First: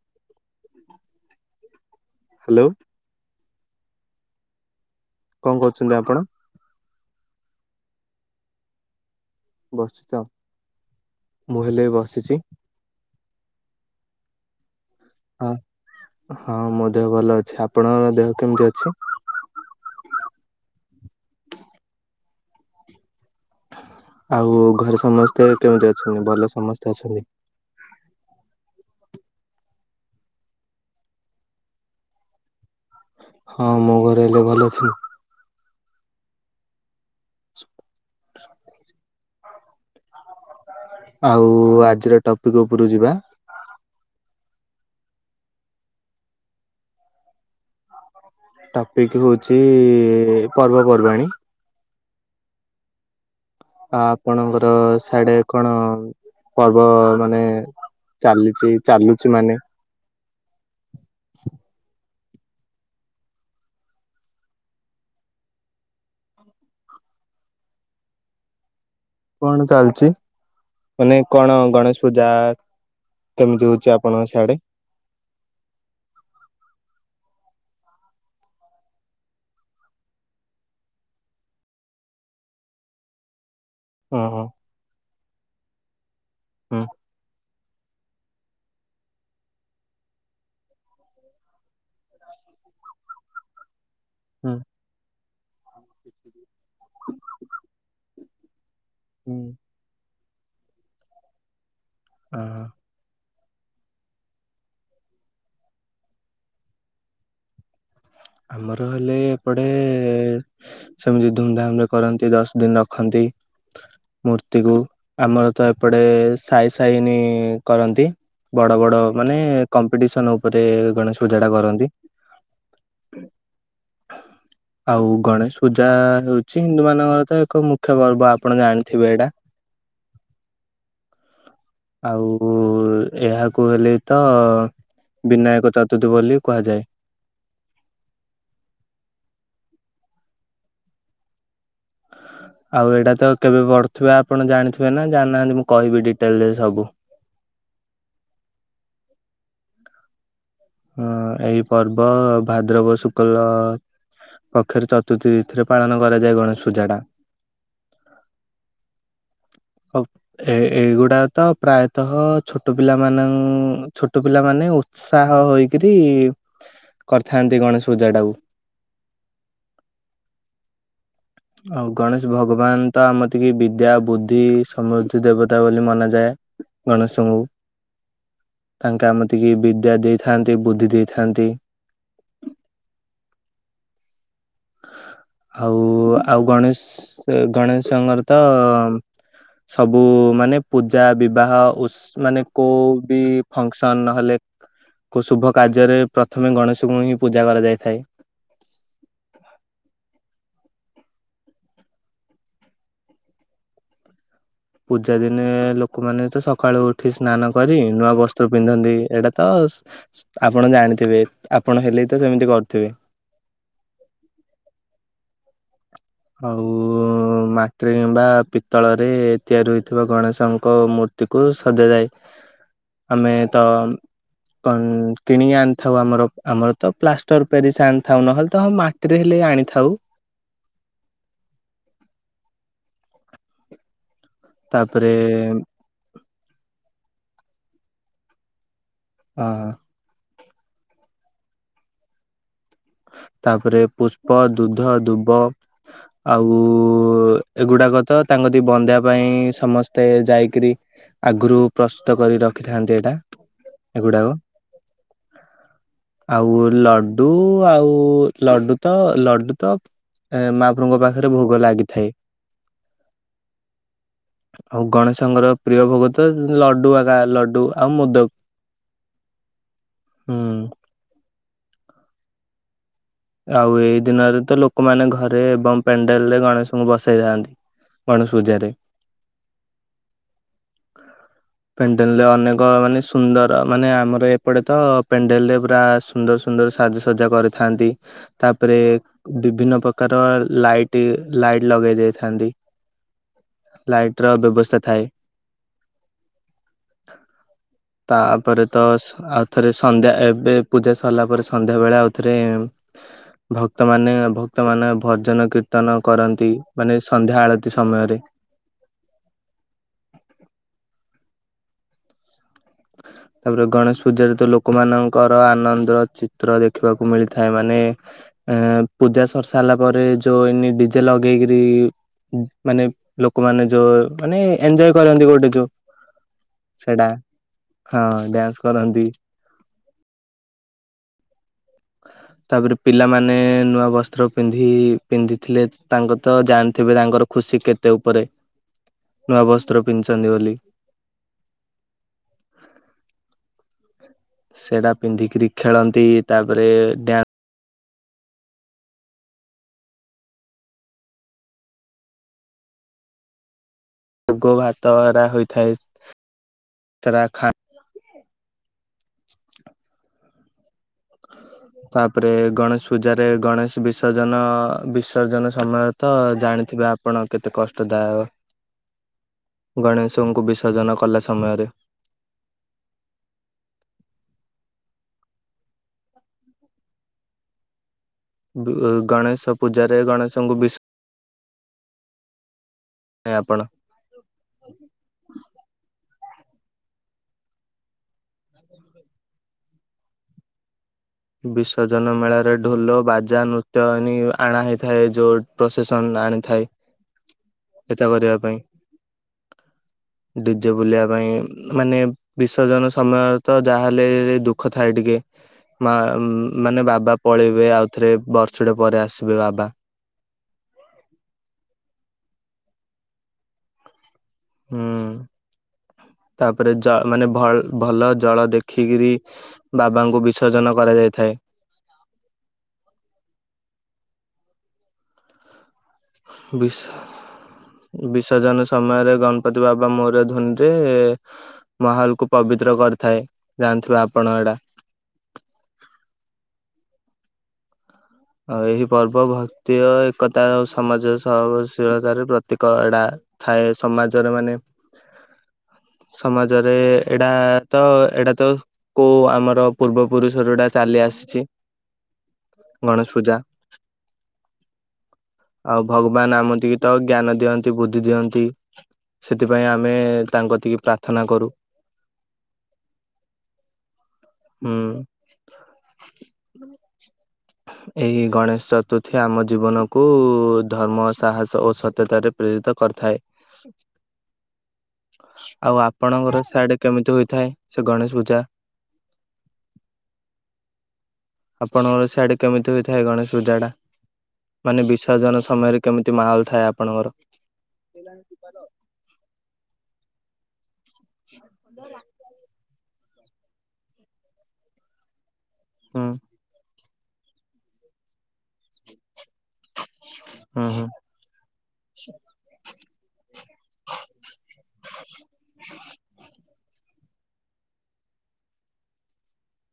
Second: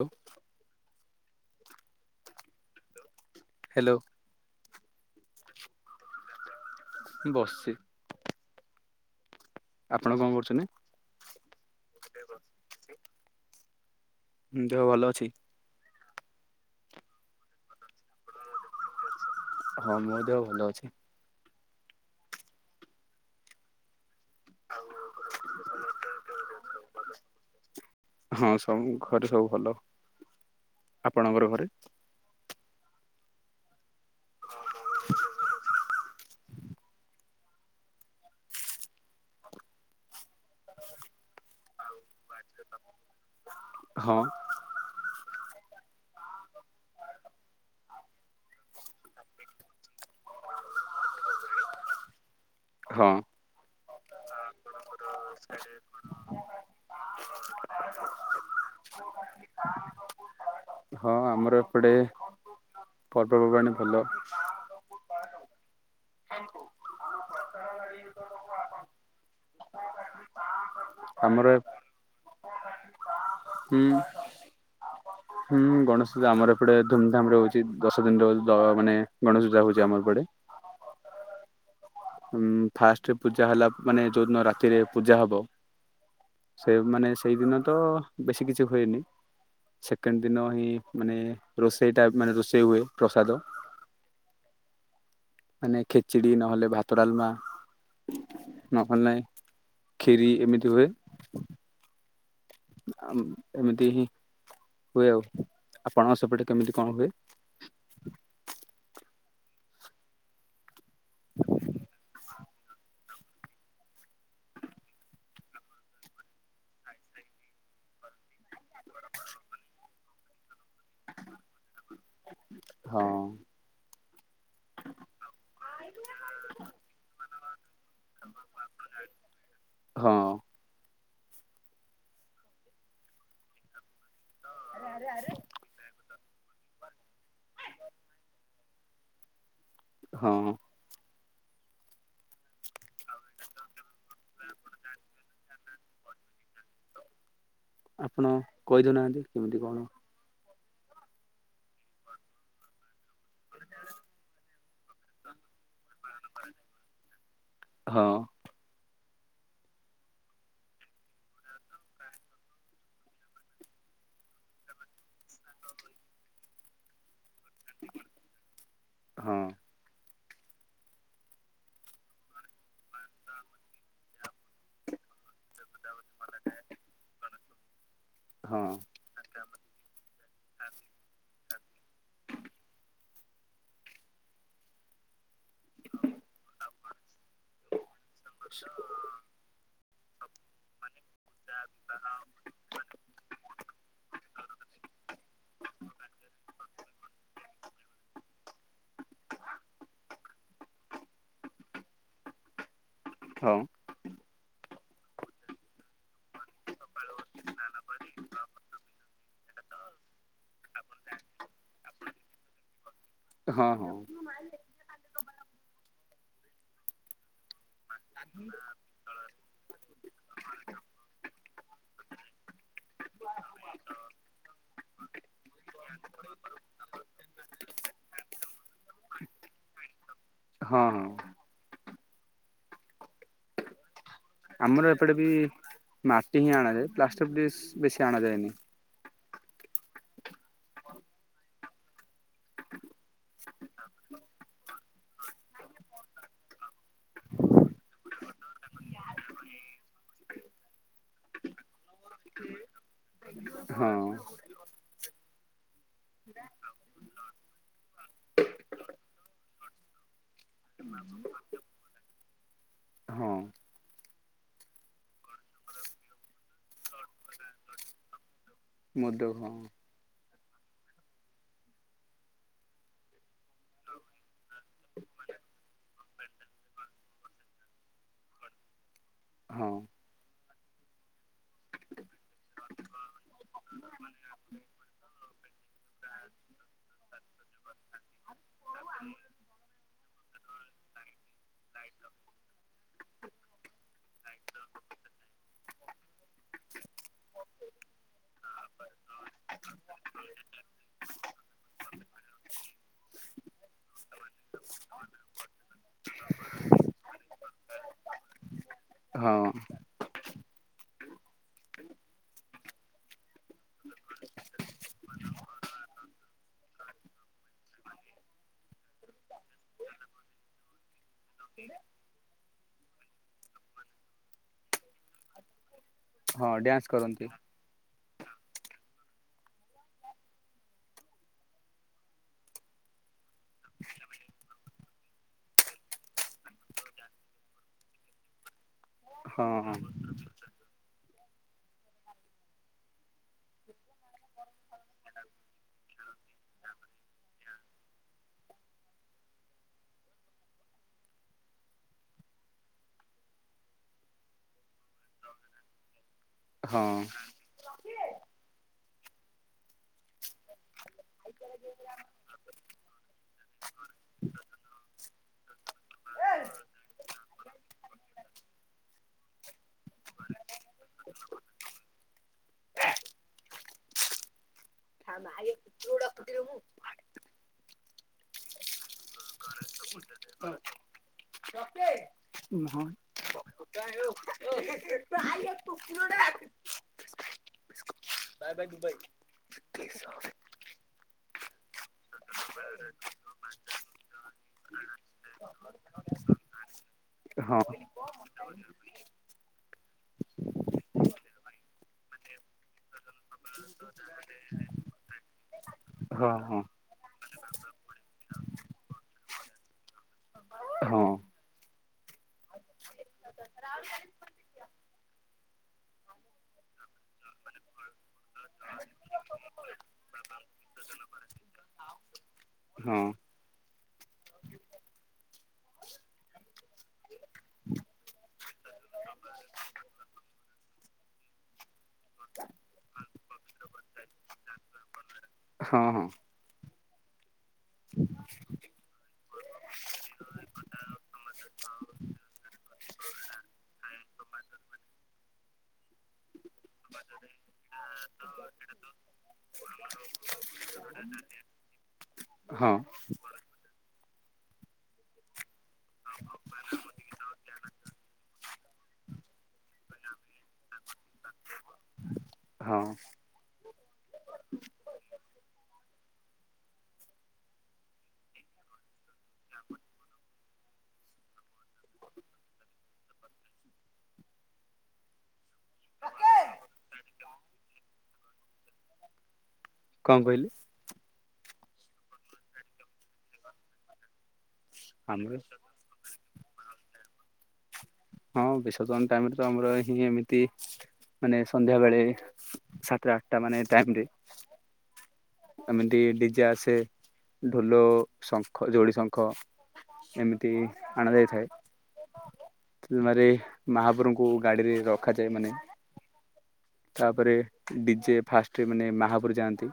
Hello. Hello. Hello. କଁ କରୁଚନ୍ତି ଆପଣ? ବସିଚି। ଆପଣ ବସିଚି ଆଉ କଣ କରୁଛନ୍ତି? ମୁଁ ହେଲେ ବସିଚି। ଉଁ ଦେହଭଲ ଅଛି? ହଁ ମୋ ଦେହଭଲ ଅଛି ଆପଣଙ୍କ ଦେହ କେମିତି ଅଛି? ହଁ ମୋଦେହ ଭଲ ଅଛି। ଆଉ ଘରେ ସମସ୍ତେ କେମିତି ଅଛନ୍ତି ଭଲ ସମସ୍ତେ ଅଛନ୍ତି? ହଁ ସବୁ ଘରେ ସବୁ ଭଲ ଆପଣଙ୍କର ଘରେ? ହଁ ମୋ ଘରେ ହେଲେ ଭଲ ଅଛି [inaudible] ଆଉ ଆଜିର ଟପିକ୍ ଉପରୁ ଯିବା? ହଁ। ଟପିକ୍ ହଉଚି ପର୍ବପର୍ବାଣୀ? ହଁ ଆ ଆପଣଙ୍କର ସାଡ଼େ କଣ ପର୍ବ ମାନେ ଚାଲିଚି ଚାଲୁଚି ମାନେ ହଁ ଆମର ଏପଟେ ପର୍ବପର୍ବାଣି ଭଲ। [unintelligible] ଆମ ପ୍ରଚାର ଗାଡ଼ି [unintelligible] ଆସନ୍ତୁ। କଣ ଚାଲିଚି ମାନେ ଆମର କଣ ଗଣେଶ ପୂଜା କେମିତି ହୁଁ ହଉଚି ଆପଣଙ୍କ ସିଆଡ଼େ? ହୁଁ ଗଣେଶ ପୂଜା ଆମର ଏପଟେ ଧୁମଧାମରେ ହଉଚି ଦଶ ଦିନରେ ହ ମାନେ ଗଣେଶ ପୂଜା ହଉଚି ଆମ ଏପଟେ। ହଁ ଫାଷ୍ଟ ପୂଜା ହେଲା ମାନେ ଓହୋ ଯୋଉଦିନ ରାତିରେ ପୂଜା ହବ ସେ ହୁଁ ମାନେ ସେଇଦିନତ ବେଶୀ କିଛି ହୁଏନି ସେକେଣ୍ଡ ଦିନ ହିଁ ମାନେ ରୋଷେଇଟା ମାନେ ରୋଷେଇ ହୁଏ ପ୍ରସାଦ ହୁଁ। ମାନେ ଖେଚଡ଼ି ନହେଲେ ଭାତଡ଼ଲମା ନହେଲେ ନାହିଁ ହୁଁ ଖିରି ଏମିତି ହୁଏ। ଓ‌ ଏମିତି ହିଁ ହୁଏ ଆଉ ଆପଣଙ୍କ ସେପଟେ କେମିତି କଣ ହୁଏ? ଆମର ହେଲେ ଏପଟେ, ସେମିତି ଧୁମଧାମ ରେ କରନ୍ତି ଦଶ ଦିନ। ଖନ୍ତି। ମୂର୍ତ୍ତିକୁୁ, ଆମର ତ ଏପଟେ ସାଇ ସାଇନି କରନ୍ତି। ବଡ ବଡ ମାନେ, କମ୍ପିଟିସନ ଉପରେ ଗଣେଶ ପୂଜା ଟା କରନ୍ତି। ହଁ। ଆଉ ଗଣେଶ ପୂଜା ହେଉଚି, ହିନ୍ଦୁ ମାନଙ୍କର ତ ଏକ ମୁଖ୍ୟ ପର୍ବ ଆପଣ ଜାଣିଥିବେ ଏଇଟା? ହଁ। ଆଉ ଏହାକୁ ହେଲେ ତ ବିନାୟକ ଚତୁର୍ଥୀ ବୋଲି କୁହାଯାଏ। ହଁ। ଆଉ ଏଇଟା ତ କେବେ ପଢୁଥିବେ ଆପଣ ଜାଣିଥିବେ ନା ଜାଣିନାହାନ୍ତି, ମୁଁ କହିବି ଡିଟେଲରେ ସବୁ। ଆପଣ କହିଦଉନାହାନ୍ତି କେମିତି କଣ? ହଁ, ଏଇ ପର୍ବ ଭାଦ୍ରବ ଶୁକ୍ଲ ପକ୍ଷରେ ଚତ ଚତୁର୍ଥୀ ତିଥିରେ ପାଳନ କରାଯାଏ ଗଣେଶ ପୂଜାଟା। ହଁ। ହଉ। ଏ ଏଇଗୁଡ଼ାକ ତ ପ୍ରାୟତଃ ଛୋଟ ପିଲାମାନଙ୍କ, ଛୋଟ ପିଲାମାନେ ଉତ୍ସାହ ହୋଇକରି କରିଥାନ୍ତି ଗଣେଶ ପୂଜା ଟାକୁ। ହଁ। ଆଉ ଗଣେଶ ଭଗବାନ ତ ଆମତିକେ ବିଦ୍ୟା ବୁଦ୍ଧି ସମୃଦ୍ଧି ଦେବତା ବୋଲି ମନାଯାଏ। ଗଣେଶଙ୍କୁ ହଁ। ତାଙ୍କେ ଆମତିକି ବିଦ୍ୟା ଦେଇଥାନ୍ତି, ବୁଦ୍ଧି ଦେଇଥାନ୍ତି ଆଉ, ଆଉ ଗଣେଶ, ଗଣେଶଙ୍କର ତ ସବୁ ମାନେ ପୂଜା ବିବାହ ଉସ୍ ମାନେ କଉ ବି ଫଙ୍କସନ ନହେଲେ କୋଉ ଶୁଭ କାର୍ଯ୍ୟରେ ପ୍ରଥମେ ଗଣେଶଙ୍କୁ ହିଁ ପୂଜା କରାଯାଇଥାଏ। ହଁ। ପୂଜା ଦିନେ ଲୋକମାନେ ତ ସକାଳୁ ଉଠି ସ୍ନାନ କରି, ନୂଆ ବସ୍ତ୍ର ପିନ୍ଧନ୍ତି, ଏଇଟା ତ ଆପଣ ଜାଣିଥିବେ, ଆପଣ ହେଲେ ବି ତ ସେମିତି କରୁଥିବେ? ହଁ ହଁ। ଆଉ ମାଟିରେ କିମ୍ବା ପିତ୍ତଳରେ ରେ ତିଆରି ହୋଇଥିବା ଗଣେଶଙ୍କ ମୂର୍ତ୍ତି କୁ ସଜାଯାଏ। ଆମେ ତ କ କିଣି ଆଣିଥାଉ ଆମର ଆମର ତ ପ୍ଲାଷ୍ଟର ପେରିସ ଆଣିଥାଉ ନହେଲେ ତ ମା ସେଥିରେ ହେଲେ ଆଣିଥାଉ। ହଁ ଅଁ। ଆମର ଏପଟେ ତାପରେ ବି ମାଟି ହିଁ ଆଣାଯାଏ, ପ୍ଲାଷ୍ଟର ପେରିସ ବେଶି ଆଣାଯାଏନି। ହଁ। ତାପରେ ପୁଷ୍ପ, ଦୁଧ, ଦୁବ ଆଉ ଏଗୁଡାକ ତ, ତାଙ୍କ କତିକି ବନ୍ଦେଇବା ପାଇଁ ସମସ୍ତେ ଯାଇକିରି ଆଗରୁ ପ୍ରସ୍ତୁତ କରି ରଖିଥାନ୍ତି ଏଇଟା। ହଁ। ଏଗୁଡାକ ଆଉ ଲଡୁ ଆଉ ଲଡୁ ତ, ଲଡୁ ତ ଏ ମହାପ୍ରଭୁଙ୍କ ପାଖରେ ଭୋଗ ଲାଗିଥାଏ। ହଁ। ଆଉ ଗଣେଶଙ୍କର ପ୍ରିୟ ଭୋଗ ତ ଲଡୁ ଆଗା ଲଡୁ ଆଉ ମୁଦକ। ମଦ ହ ହଁ ଆଉ ଏଇ ଦିନରେ ତ ଲୋକମାନେ ଘରେ ଏବଂ ପେଣ୍ଡେଲ ରେ ଗଣେଶଙ୍କୁ ବସେଇଥାନ୍ତି। ଗଣେଶ ପୂଜାରେ। ହଁ। ହ [inaudible] ପେଣ୍ଡେଲରେ ଅନେକ ମାନେ ସୁନ୍ଦର ମାନେ ଆମର ଏପଟେ ତ ପେଣ୍ଡେଲରେ ପୁରା ସୁନ୍ଦର ସୁନ୍ଦର ସାଜସଜା କରିଥାନ୍ତି ତାପରେ। ବିଭିନ୍ନ ପ୍ରକାର ଲାଇଟି ଲାଇଟି ଲଗେଇ ଦେଇଥାନ୍ତି। ଲାଇଟି ର ବ୍ୟବସ୍ଥା ଥାଏ। ତା ପରେ ତ। ଆଉଥରେ ସନ୍ଧ୍ୟା ଏବେ ପୂଜା ସରିଲା ପରେ ସନ୍ଧ୍ୟା ବେଳେ ଆଉଥରେ। ଭକ୍ତମାନେ ଭକ୍ତ ମାନ ଭଜନ କୀର୍ତ୍ତନ କରନ୍ତି। ମାନେ ସନ୍ଧ୍ୟା ଆଳତି ସମୟରେ। ହଁ। ତାପରେ ଗଣେଶ ପୂଜାରେ ତ ଲୋକମାନାନଙ୍କର ଆନନ୍ଦର ଚିତ୍ର ଦେଖିବାକୁ ମିଳିଥାଏ ମାନେ। ଏ ପୂଜା ସରି ସାରିଲା ପରେ ଯୋଉ ଏନି ଡିଜେ ଲଗେଇକିରି। ମାନେ ଲୋକମାନେ ଯୋଉ ମାନେ ଏନଜଏ କରନ୍ତି ଗୋଟେ ଯୋଉ। ହଁ ଡ୍ୟାନ୍ସ ସେଟା କରନ୍ତି। ହଁ ଡ୍ୟାନ୍ସ କରନ୍ତି। ହ [inaudible] ତାପରେ ପିଲାମାନେ ନୂଆ ବସ୍ତ୍ର ପିନ୍ଧି ପିନ୍ଧିଥିଲେ। ତାଙ୍କ ତ ଜାଣିଥିବେ ତାଙ୍କର। ଖୁସି କେତେ ଉପରେ ନୂଆ ହଁ ବସ୍ତ୍ର ପିନ୍ଧିଛନ୍ତି ବୋଲି। ସେଡା ପିନ୍ଧିକିରି ଖେଳନ୍ତି ତାପରେ ଡ୍ୟାନ୍ସ। ତାକୁ ହାତ ଭାରା ହୋଇଥାଏା। ହଁ ତାରା ଖାଁ। ତାପରେ ଗଣେଶ ପୂଜାରେ ଗଣେଶ ବିସର୍ଜନ ବିସର୍ଜନ ସମୟରେ। ତ ଜାଣିଥିବେ ଆପଣ କେତେ କଷ୍ଟଦାୟ। ଗଣେଶଙ୍କୁ ବିସର୍ଜନ କଲା ସମୟରେ। [inaudible] ଗଣେଶ ପୂଜାରେ ଗଣେଶଙ୍କୁ ବିସ ଲକେ। ହଁ। ହେଁ ଆପଣ। ! ! ! ! ! ! ! ! ! ! Bye bye Dubai. [inaudible] ବିସର୍ଜନ ମେଳାରେ ଢୋଲ ବାଜା ନୃତ୍ୟନୀ ଆଣା ହେଇଥାଏ। ଯୋଉ ପ୍ରସେସନରେ ଆଣିଥାଏ। ହଁ [inaudible] ହଁ। ଡିଜେ ବୁଲିବା ପାଇଁ ମାନେ। ବିସର୍ଜନ ସମୟରେ ତ ଯାହାହେଲେ ଦୁଃଖ ଥାଏ ଟିକେ। ମା ହଁ ମାନେ ବାବା ପଳେଇବେ ଆଉ ଥରେ ବର୍ଷଟେ ପରେ ଆସିବେ ବାବା। ହଁ। ହୁଁ ତାପରେ ଜ ମାନେ ଭଲ ଜଳ ଦେଖିକିରି। ବାବାଙ୍କୁ ବିସର୍ଜନ କରାଯାଇଥାଏ। ହଁ। ବିସହ। ବିସର୍ଜନ ସମୟରେ ଗଣପତି ବାବା ମୋର୍ ଧ୍ୱନିରେ ମହଲ କୁ ପବିତ୍ର କରିଥାଏ, ଜାଣିଥିବେ ଆପଣ ଏଟା। ହଁ ହଁ। ଆଉ ଏହି ପର୍ବ ଭକ୍ତି ଏକତା ଆଉ ସମାଜ ସହନିଶୀଳତାରେ ପ୍ରତୀକ ଏଟା। ଥାଏ ସମାଚର ମାନେ। ସମାଜରେ ଏଇଡା ତ ଏଇଟା ତ କୋଉ ଆମର ପୂର୍ବ ପୁରୁଷରୁ ଚାଲି ଆସିଚି। ହଁ। ଗଣେଶ ପୂଜା। ଆଉ ଭଗବାନ ଆମନ୍ତିତ ଜ୍ଞାନ ଦିଅନ୍ତି, ବୁଦ୍ଧି ଦିଅନ୍ତି। ସେଥିପାଇଁ ଆମେ ତାଙ୍କ ର ଟିକେ ପ୍ରାର୍ଥନା କରୁ। ହଁ। ହୁଁ। ଏହି ଗଣେଶ ଚତୁର୍ଥୀ ଆମ ଜୀବନକୁ ଧର୍ମ ସାହସ ଓ ସତ୍ୟତାରେ ପ୍ରିରିତ କରିଥାଏ। ଆଉ ଆପଣଙ୍କର ସାଇଡି ରେ କେମିତି ହୋଇଥାଏ, ସେ ଗଣେଶ ପୂଜା? କଣ୍ କହିଲେ? ଆପଣଙ୍କର ସିଆଡେ କେମିତି ହୋଇଥାଏ ଗଣେଶ ପୂଜା ଟା, ମାନେ ଆମର ବିସର୍ଜନ ସମୟରେ? କେମିତି ମାହଲ୍ ଥାଏ ଆପଣଙ୍କର? ହଁ ବିସର୍ଜନ ଟାଇମ୍ରେ ତ ଆମର ଏଠି ଏମିତି ମାନେ ସନ୍ଧ୍ୟା ବେଳେ ସାତ ଆଟ୍ ଟା ମାନେ ଟାଇମ୍ ରେ ଏମିତି ହୁଁ ଡିଜେ ଆସେ, ଢୋଲ ଶଙ୍ଖ ଯୋଡି ଶଙ୍ଖ ଏମିତି ହୁଁ ହୁଁ ଆଣ ଯାଇଥାଏ। ରୁନରେ ମାହାପୁରୁଙ୍କୁ ଗାଡିରେ ରଖାଯାଏ। ମାନେ ତାପରେ ଡିଜେ ଫାଷ୍ଟ ରେ ମାନେ ମହାପୁରୁ ଯାଆନ୍ତି।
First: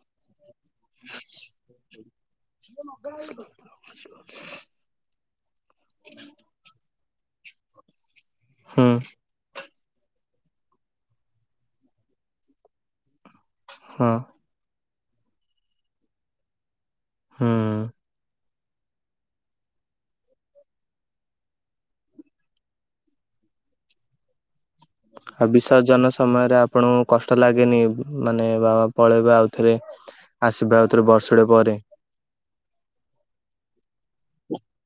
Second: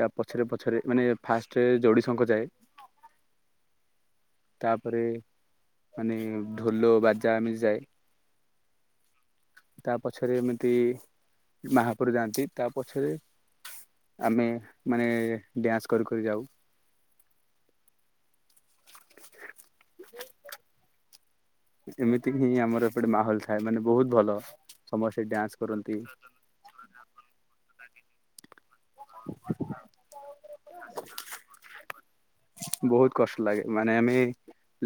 ତା ପଛରେ ପଛରେ ମାନେ ଫାଷ୍ଟରେ ଯୋଡ଼ିଶଙ୍ଖ ଯାଏ। [inaudible] [inaudible] ତାପରେ ମାନେ ଢୋଲ ବାଜା ଏମିତି ଯାଏ। ହୁଁ। ତା ପଛରେ ଏମିତି ମହାପୁରୁ ଯାଆନ୍ତି, ତା ପଛରେ ହଁ ଆମେ ମାନେ ଡ୍ୟାନ୍ସ କରି କରି ଯାଉ। ହୁଁ। [inaudible] ଏମିତିକି ହିଁ ଆମର ଏପଟେ ମାହୋଲ ଥାଏ, ମାନେ ବହୁତ୍ ଭଲ। ସମସ୍ତେ ଆଉ ଡ୍ୟାନ୍ସ କରନ୍ତି ବିସର୍ଜନ ସମୟରେ ଆପ୍ ଆପଣଙ୍କୁ କଷ୍ଟ ଲାଗେନି, ମାନେ ବାବା ପଳେଇବେ ଆଉଥରେ ଆସିବେ ଆଉଥରେ ବଷ୍ ବର୍ଷେ ପରେ? ବହୁତ୍ କଷ୍ଟ ଲାଗେ, ମାନେ ଆମେ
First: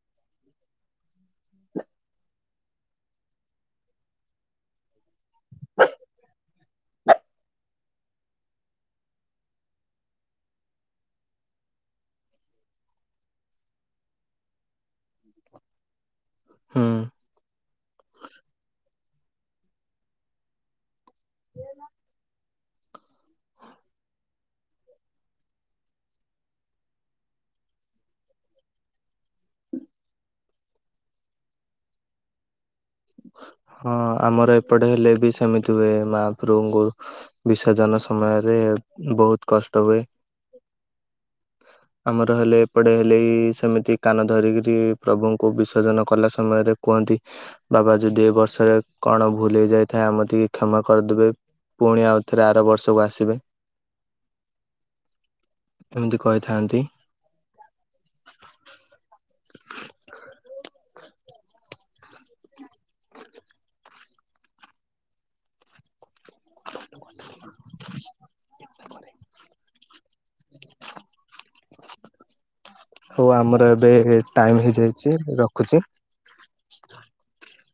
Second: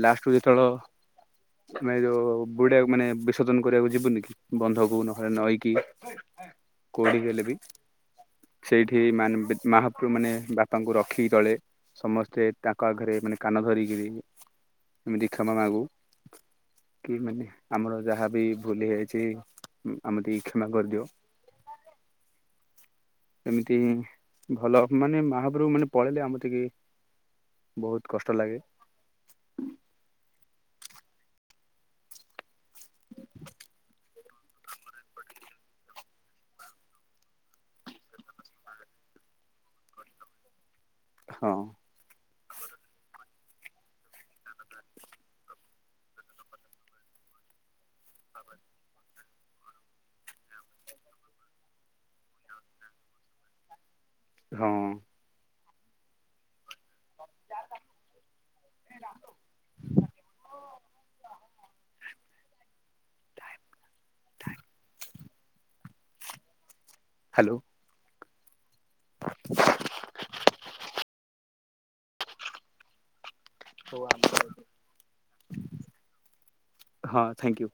ଲାଷ୍ଟ ରୁୁ ଯେତେବେଳ ଆମେ ଯୋଉ ବୁଡିଆକୁ, ମାନେ ବିସର୍ଜନ କରିଆକୁ ଯିବୁନି କି। ବନ୍ଧକୁ ନହେଲେ ନଈକି କୋଉଠି ହେଲେ ବି ସେଇଠି ମାନେ ମହାପୁରୁ ମାନେ ବାପାଙ୍କୁ ରଖିକି ତଳେ, ସମସ୍ତେ ସେ ତାଙ୍କ ଆଗରେ ମାନେ କାନ ଧରିକିରି, ଏମିତି କ୍ଷମା ମାଗୁ। ହୁଁ। କି ମାନେ ଆମର ଯାହାବ ଭୁଲି ହୋଇଛି ଆମେ ଟେ କ୍ଷମା କରିଦିଅ ଏମିତି ଭଲ ମାନେ ମହାପ୍ରଭୁ ମାନେ ପଳେଇଲେ ଆମ ଟିକେ ବହୁତ କଷ୍ଟ ଲାଗେ ହଁ ଆମର ଏପଟେ ହେଲେ ବି ସେମିତି ହୁଏ ମହାପ୍ରଭୁଙ୍କୁ ବିସର୍ଜନ ସମୟରେ ବହୁତ କଷ୍ଟ ହୁଏ। ହଁ। ଆମର ହେଲେ ଏପଡେ ହେଲେ ସେମିତି କାନ ଧରିକରି ପ୍ରଭୁ କୁ ବିସର୍ଜନ କଲା ସମୟରେ କୁହନ୍ତି ବାବା ଯଦି ଏ ବର୍ଷରେ କଣ ଭୁଲ ହେଇ ଯାଇଥାଏ ଆମେ ଟିକେ କ୍ଷମା କରିଦେବେ। ପୁଣି ଆଉଥରେ ଆର ବର୍ଷକୁ ଆସିବେ। ହଁ। ଏମିତି କହିଥାନ୍ତି। [inaudible] [inaudible] [inaudible] ହ୍ୟାଲୋ। ହଉ ଆମର ଏବେ ଟାଇମ ହେଇଯାଇଛି ରଖୁଛି। ହଁ ଥ୍ୟାଙ୍କୟୁ।